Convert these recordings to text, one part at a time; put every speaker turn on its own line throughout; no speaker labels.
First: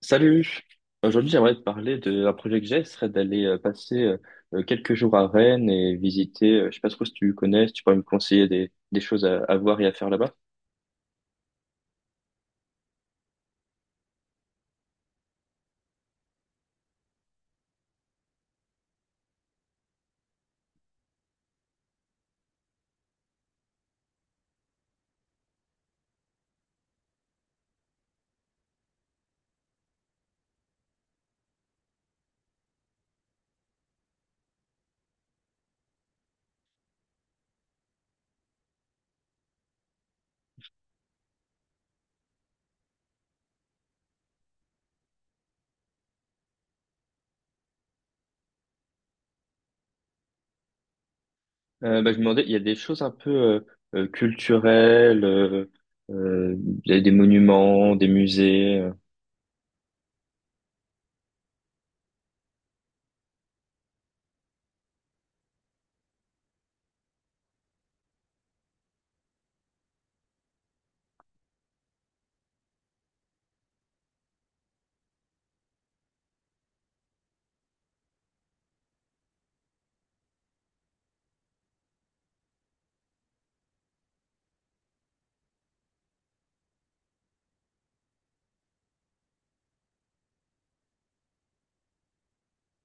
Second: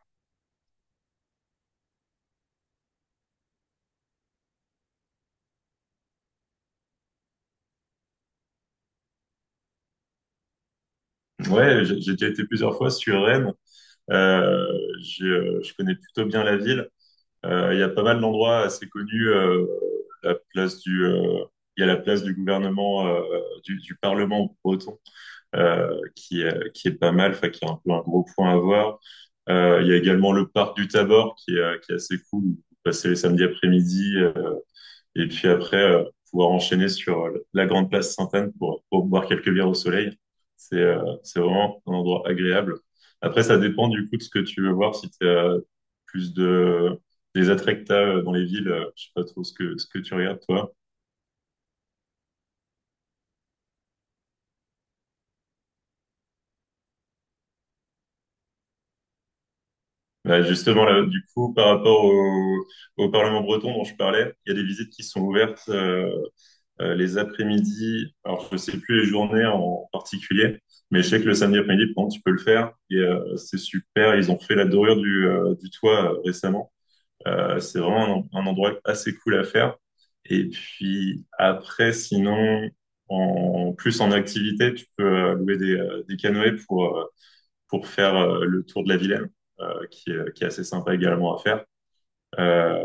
Salut! Aujourd'hui, j'aimerais te parler d'un projet que j'ai, ce serait d'aller passer quelques jours à Rennes et visiter, je sais pas trop si tu connais, si tu pourrais me conseiller des choses à voir et à faire là-bas.
Ouais, j'ai déjà été plusieurs fois sur Rennes. J'ai, je connais plutôt bien la ville. Il y a pas mal d'endroits assez connus. La place il y a la place du gouvernement, du Parlement breton, qui est pas mal, enfin, qui est un peu un gros point à voir. Il y a également le parc du Tabor, qui est assez cool. Vous passez les samedis après-midi. Et puis après, pouvoir enchaîner sur la grande place Sainte-Anne pour boire quelques bières au soleil. C'est vraiment un endroit agréable. Après, ça dépend du coup de ce que tu veux voir. Si tu as plus de des attraits que t'as, dans les villes, je sais pas trop ce ce que tu regardes, toi.
Bah, je me demandais, il y a des choses un peu culturelles, euh, il y a des monuments, des musées.
Bah, justement, là, du coup, par rapport au Parlement breton dont je parlais, il y a des visites qui sont ouvertes. Les après-midi. Alors, je ne sais plus les journées en particulier, mais je sais que le samedi après-midi, par exemple, tu peux le faire. Et c'est super. Ils ont fait la dorure du toit récemment. C'est vraiment un endroit assez cool à faire. Et puis après, sinon, en plus en activité, tu peux louer des canoës pour faire le tour de la Vilaine, qui est assez sympa également à faire. Euh,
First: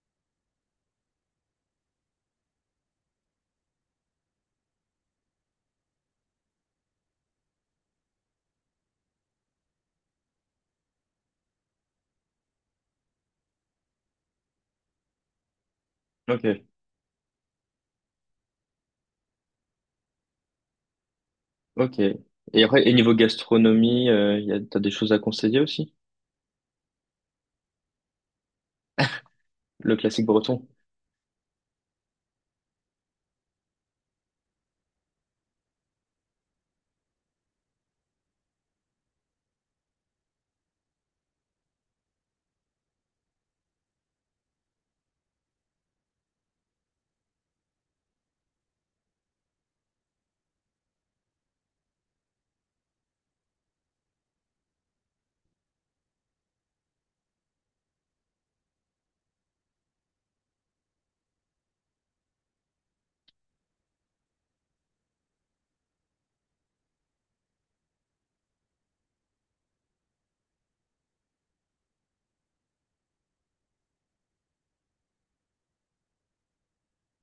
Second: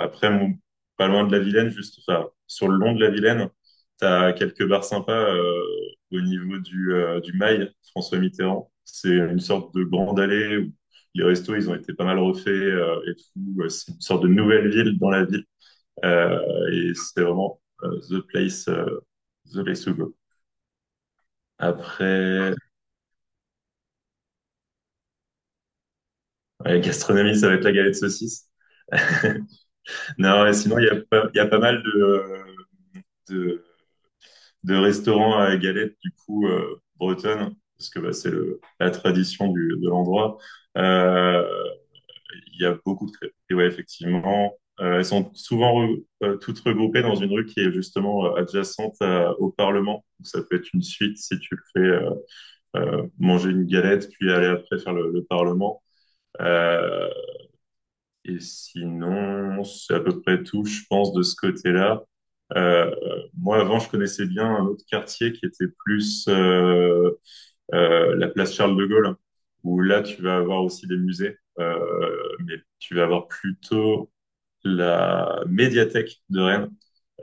après, mon- Pas loin de la Vilaine, juste, enfin, sur le long de la Vilaine, t'as quelques bars sympas au niveau du Mail, François Mitterrand. C'est une sorte de grande allée où les restos, ils ont été pas mal refaits et tout. C'est une sorte de nouvelle ville dans la ville.
Ok,
Et c'est vraiment the place, the place to go.
ok.
Après,
Et, après, et niveau gastronomie, il y a, t'as des choses à conseiller aussi?
la gastronomie, ça va être la galette saucisse.
Le classique
Non, et
breton?
sinon, il y a pas mal de, de restaurant à galette, du coup, bretonne, parce que bah, c'est la tradition de l'endroit. Euh, Il y a beaucoup de crêpes. Et ouais, effectivement, elles sont souvent toutes regroupées dans une rue qui est justement adjacente au Parlement. Donc, ça peut être une suite si tu le fais, manger une galette, puis aller après faire le Parlement. Euh, et sinon, c'est à peu près tout, je pense, de ce côté-là. Euh, Moi, avant, je connaissais bien un autre quartier qui était plus, la place Charles de Gaulle, où là, tu vas avoir aussi des musées, mais tu vas avoir plutôt la médiathèque de Rennes,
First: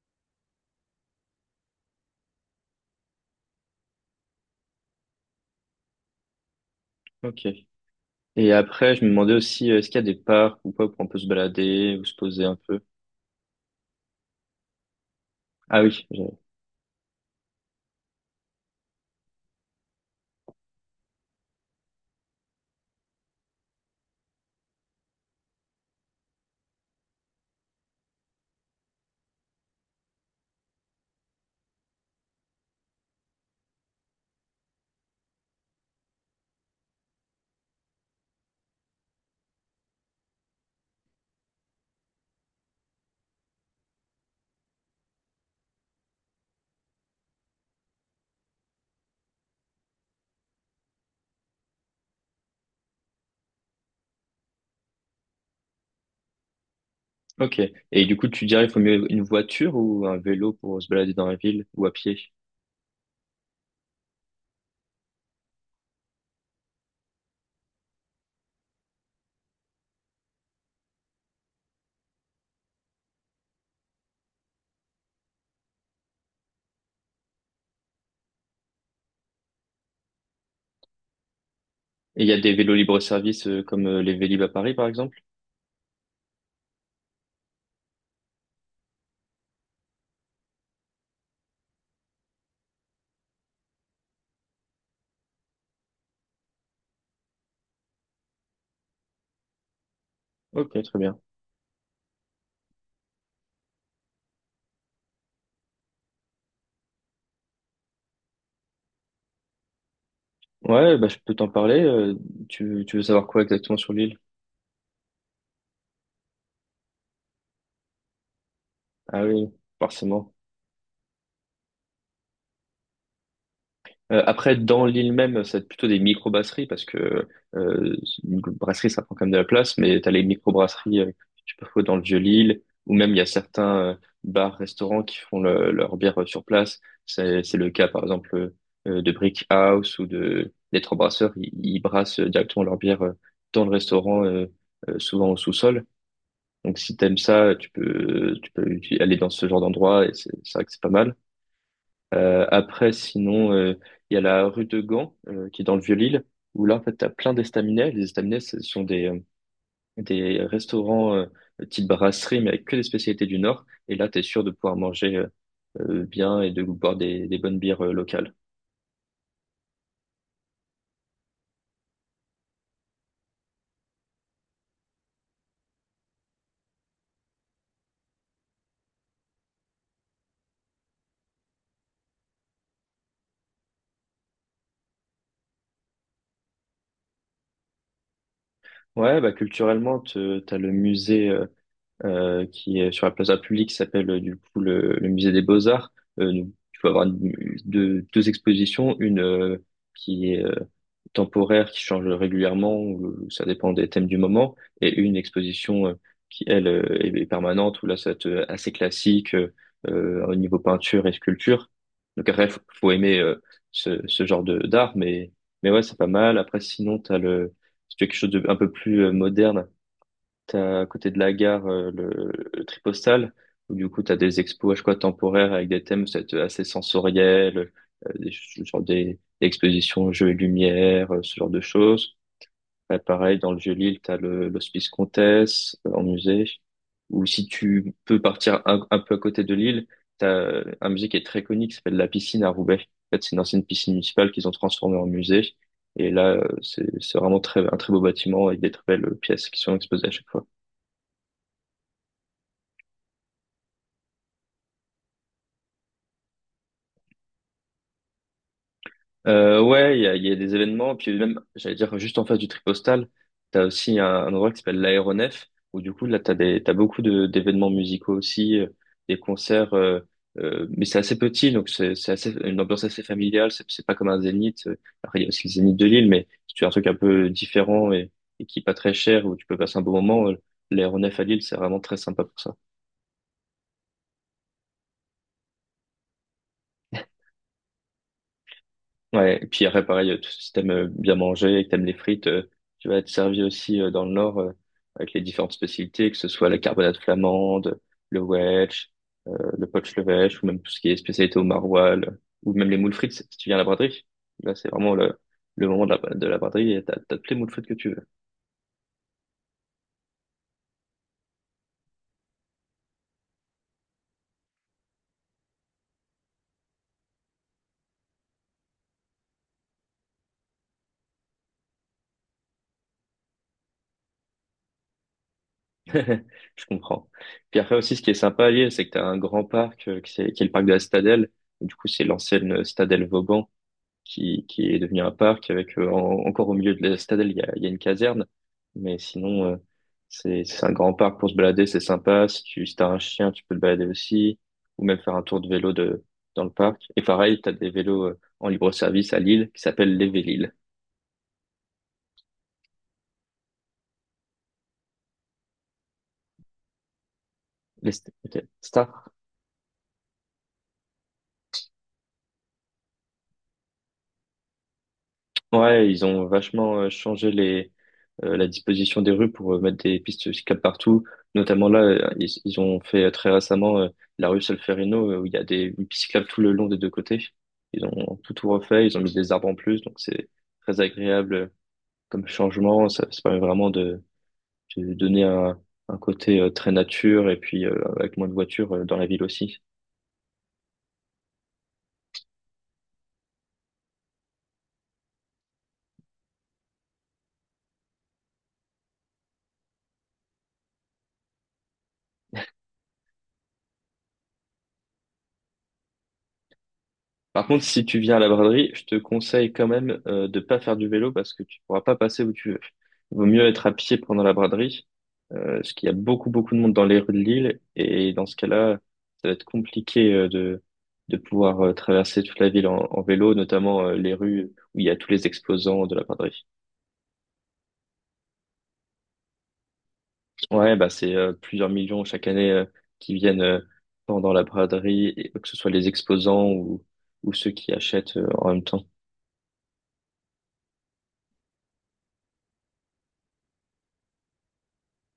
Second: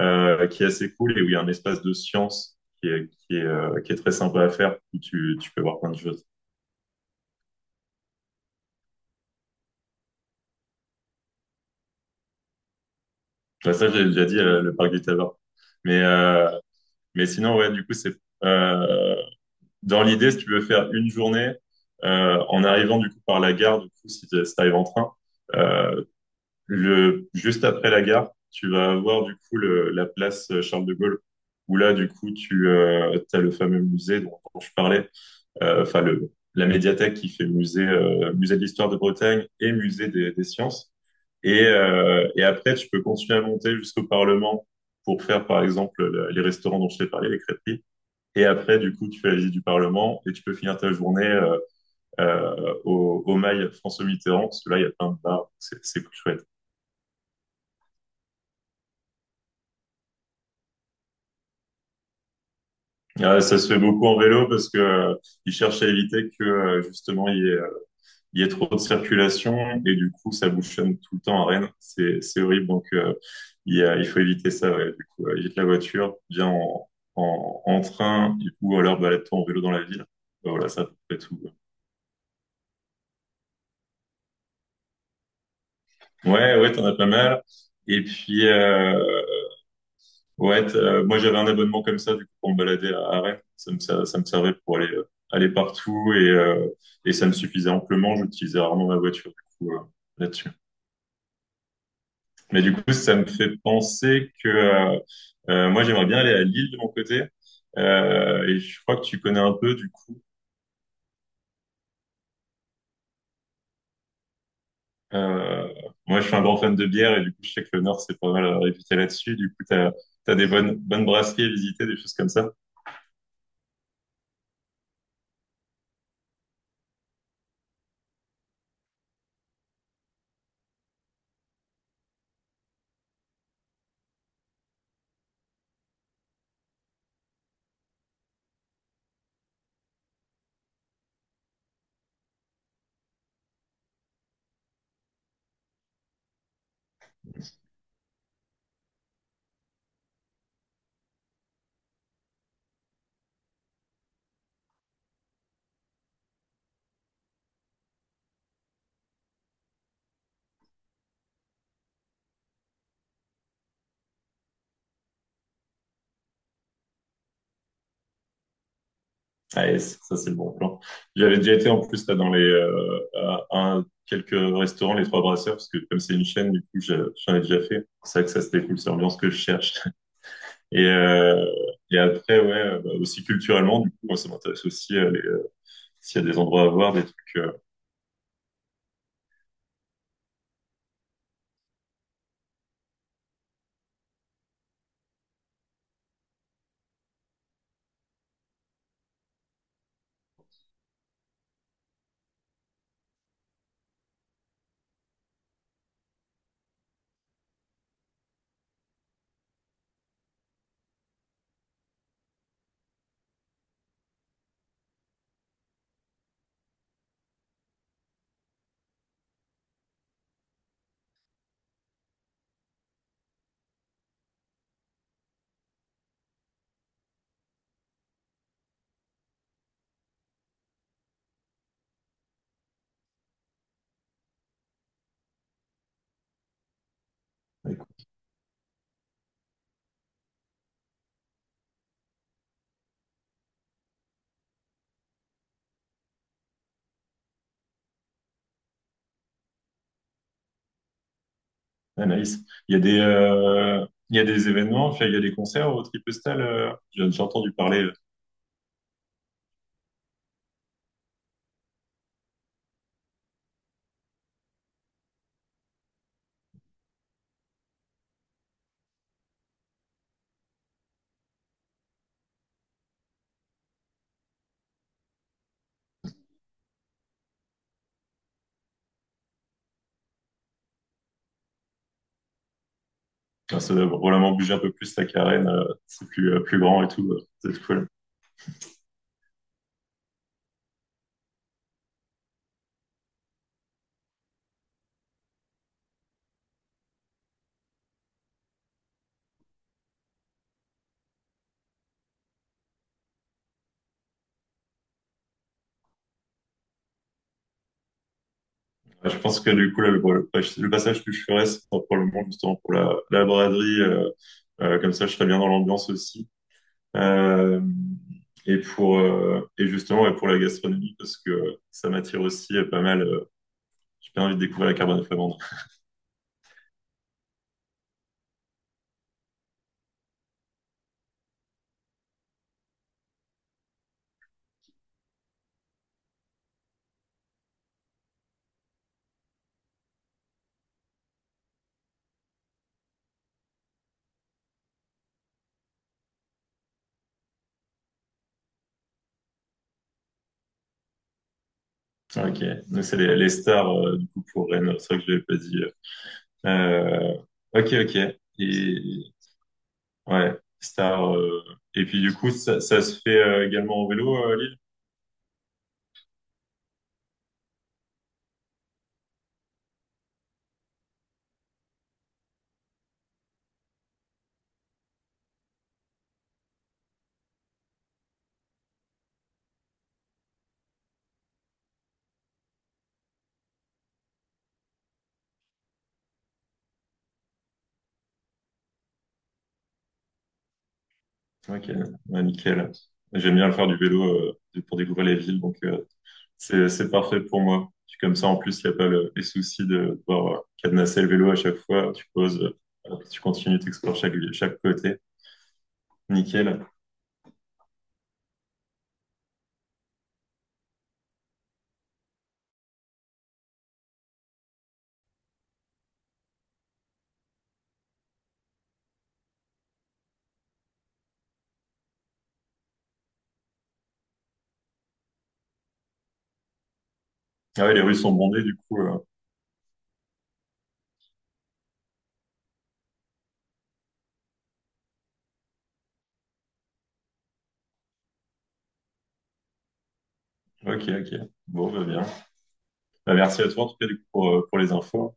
qui est assez cool et où il y a un espace de science qui est très sympa à faire, où tu peux voir plein de choses.
Ok. Et après, je me demandais aussi, est-ce qu'il y a des parcs ou pas où on peut se balader ou se poser un peu?
Bah, ça, j'ai déjà dit, le parc des Tabards.
Ah
Mais,
oui.
euh, Mais sinon, ouais, du coup, c'est euh, dans l'idée, si tu veux faire une journée en arrivant du coup par la gare, du coup, si tu arrives en train, euh, juste après la gare, tu vas avoir du coup la place Charles de Gaulle, où là, du coup, tu as le fameux musée dont je parlais, enfin la médiathèque qui fait musée, musée de l'histoire de Bretagne et musée des sciences. Et après, tu peux continuer à monter jusqu'au Parlement pour faire, par exemple, les restaurants dont je t'ai parlé, les crêperies. Et après, du coup, tu fais la visite du Parlement et tu peux finir ta journée au mail François Mitterrand, parce que là, il y a plein de bars, c'est plus chouette.
Ok. Et du coup, tu dirais qu'il faut mieux une voiture ou un vélo pour se balader dans la ville ou à pied?
Ça se fait beaucoup en vélo parce que ils cherchent à éviter que justement il y ait trop de circulation et du coup ça bouchonne tout le temps à Rennes. C'est horrible, donc il faut éviter ça. Ouais. Du coup, évite la voiture, viens en train ou alors balade-toi en vélo dans la ville. Voilà, ça à peu près tout.
Et il y a des vélos libre-service comme les Vélib à Paris, par exemple?
Ouais, ouais, ouais, t'en as pas mal. Et puis, ouais, moi j'avais un abonnement comme ça du coup pour me balader à Rennes. Ça me servait pour aller aller partout et ça me suffisait amplement. J'utilisais rarement ma voiture du coup là-dessus.
Ok, très bien.
Mais du coup ça me fait penser que moi j'aimerais bien aller à Lille de mon côté. Et je crois que tu connais un peu du coup.
Ouais, bah, je peux t'en parler. Euh, tu veux savoir quoi exactement sur l'île?
Euh, Moi je suis un grand fan de bière et du coup je sais que le Nord c'est pas mal réputé
Ah
là-dessus. Du
oui,
coup
forcément.
t'as des bonnes brasseries à visiter, des choses comme ça.
Après, dans l'île même, c'est plutôt des micro-brasseries parce que euh, une brasserie, ça prend quand même de la place, mais tu as les micro-brasseries que tu peux trouver dans le Vieux-Lille, ou même il y a certains bars, restaurants qui font leur bière sur place. C'est le cas, par exemple, de Brick House ou de des Trois Brasseurs. Ils brassent directement leur bière dans le restaurant, souvent au sous-sol. Donc si t'aimes ça, tu peux aller dans ce genre d'endroit et c'est vrai que c'est pas mal. Après, sinon, il y a la rue de Gand, qui est dans le Vieux-Lille, où là, en fait, tu as plein d'estaminets. Les estaminets, ce sont des restaurants type brasserie, mais avec que des spécialités du Nord. Et là, tu es sûr de pouvoir manger bien et de boire des bonnes bières locales.
Ah, yes, ça, c'est le bon plan. J'avais déjà été en plus là dans les quelques restaurants, les Trois Brasseurs, parce que comme c'est une chaîne, du coup, j'en ai déjà fait. C'est vrai que ça c'était cool, c'est l'ambiance que je cherche. Et euh, et après, ouais, bah, aussi culturellement, du coup, moi ça m'intéresse aussi s'il y a des endroits à voir, des trucs.
Ouais, bah, culturellement, t'as le musée qui est sur la plaza publique, qui s'appelle du coup le musée des Beaux-Arts. Tu peux avoir deux, deux expositions, une qui est temporaire qui change régulièrement, ou ça dépend des thèmes du moment, et une exposition qui, elle, est est permanente, où là, ça va être assez classique au niveau peinture et sculpture. Donc après, faut, faut aimer ce, ce genre de d'art, mais ouais, c'est pas mal. Après, sinon, t'as le si tu veux quelque chose de un peu plus moderne. T'as à côté de la gare le Tripostal, où du coup t'as des expos je chaque fois temporaires avec des thèmes c'est assez sensoriels, genre des expositions jeux et lumière, ce genre de choses. Pareil, dans le Vieux-Lille, t'as le, l'Hospice Comtesse en musée, ou si
Avec-
tu peux partir un peu à côté de Lille, t'as un musée qui est très connu qui s'appelle La Piscine à Roubaix. En fait, c'est une ancienne piscine municipale qu'ils ont transformée en musée. Et là, c'est vraiment très, un très beau bâtiment avec des très belles pièces qui sont exposées à chaque fois.
ah, nice. Il y a des il y a des événements, enfin, il y a des concerts au Tripestal. J'ai entendu parler.
Ouais, il y a des événements, puis même, j'allais dire, juste en face du Tripostal, t'as aussi un endroit qui s'appelle l'Aéronef, où du coup, là, t'as des, t'as beaucoup de, d'événements musicaux aussi, des concerts, mais c'est assez petit, donc c'est assez, une ambiance assez familiale, c'est pas comme un Zénith, après, il y a aussi le Zénith de Lille, mais si tu veux un truc un peu différent et qui est pas très cher, où tu peux passer un bon moment, l'Aéronef à Lille, c'est vraiment très sympa pour ça.
Enfin, ça doit vraiment bouger un peu plus la carène, c'est plus grand et tout. C'est cool.
Ouais, et puis après, pareil, si t'aimes bien manger et que t'aimes les frites, tu vas être servi aussi dans le Nord avec les différentes spécialités, que ce soit la carbonade flamande, le wedge, le poach levèche, ou même tout ce qui est spécialité au maroilles, ou même les moules frites, si tu viens à la braderie. Là, c'est vraiment le moment de la braderie et t'as, t'as toutes les moules frites que tu veux.
Ouais, je pense que du coup, là, le passage que je ferais, c'est probablement justement pour la braderie. Comme ça, je serais bien dans l'ambiance aussi. Euh, et justement, ouais, pour la gastronomie, parce que ça m'attire aussi pas mal. J'ai bien envie de découvrir la carbone flamande.
Je comprends. Puis après aussi, ce qui est sympa à Lille, c'est que t'as un grand parc qui, qui est le parc de la Stadelle. Du coup, c'est l'ancienne Stadelle Vauban, qui est devenu un parc avec encore au milieu de la citadelle, il y a une caserne. Mais sinon, c'est un grand parc pour se balader, c'est sympa. Si tu si t'as un chien, tu peux te balader aussi, ou même faire un tour de vélo dans le parc. Et pareil, t'as des vélos en libre-service à Lille qui s'appellent les Vélil.
Ok. Donc c'est les stars du coup pour Rennes. C'est vrai que je l'avais pas dit. Euh, ok, ok.
Ok. Star.
Et ouais, stars. Et puis du coup, ça se fait également en vélo, Lille.
Ouais, ils ont vachement changé les la disposition des rues pour mettre des pistes cyclables partout. Notamment là, ils ont fait très récemment la rue Solferino où il y a des une piste cyclable tout le long des deux côtés. Ils ont tout, tout refait, ils ont mis des arbres en plus, donc c'est très agréable comme changement. Ça permet vraiment de donner un côté très nature et puis avec moins de voitures dans la ville aussi.
Ok, ouais, nickel. J'aime bien faire du vélo pour découvrir les villes, donc c'est parfait pour moi. Puis comme ça, en plus, il n'y a pas les soucis de devoir cadenasser le vélo à chaque fois. Tu poses, hop, tu continues, tu explores chaque côté. Nickel.
Par contre, si tu viens à la braderie, je te conseille quand même de pas faire du vélo parce que tu pourras pas passer où tu veux. Il vaut mieux être à pied pendant la braderie parce qu'il y a beaucoup, beaucoup de monde dans les rues de Lille. Et dans ce cas-là, ça va être compliqué de pouvoir traverser toute la ville en, en vélo, notamment les rues où il y a tous les exposants de la braderie.
Ah ouais, les rues sont bondées, du coup.
Ouais, bah c'est plusieurs millions chaque année qui viennent pendant la braderie, et que ce soit les exposants ou ceux qui achètent en même temps.
Ok, ok. Bon, bah bien. Bah, merci à toi, en tout cas, du coup, pour les infos.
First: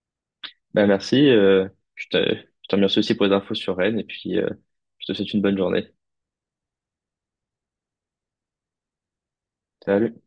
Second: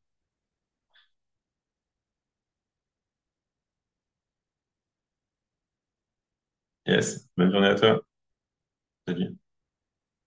Bah merci, je te remercie aussi pour les infos sur Rennes et puis je te souhaite une bonne journée.
Yes, bonne journée à toi. Salut.
Salut.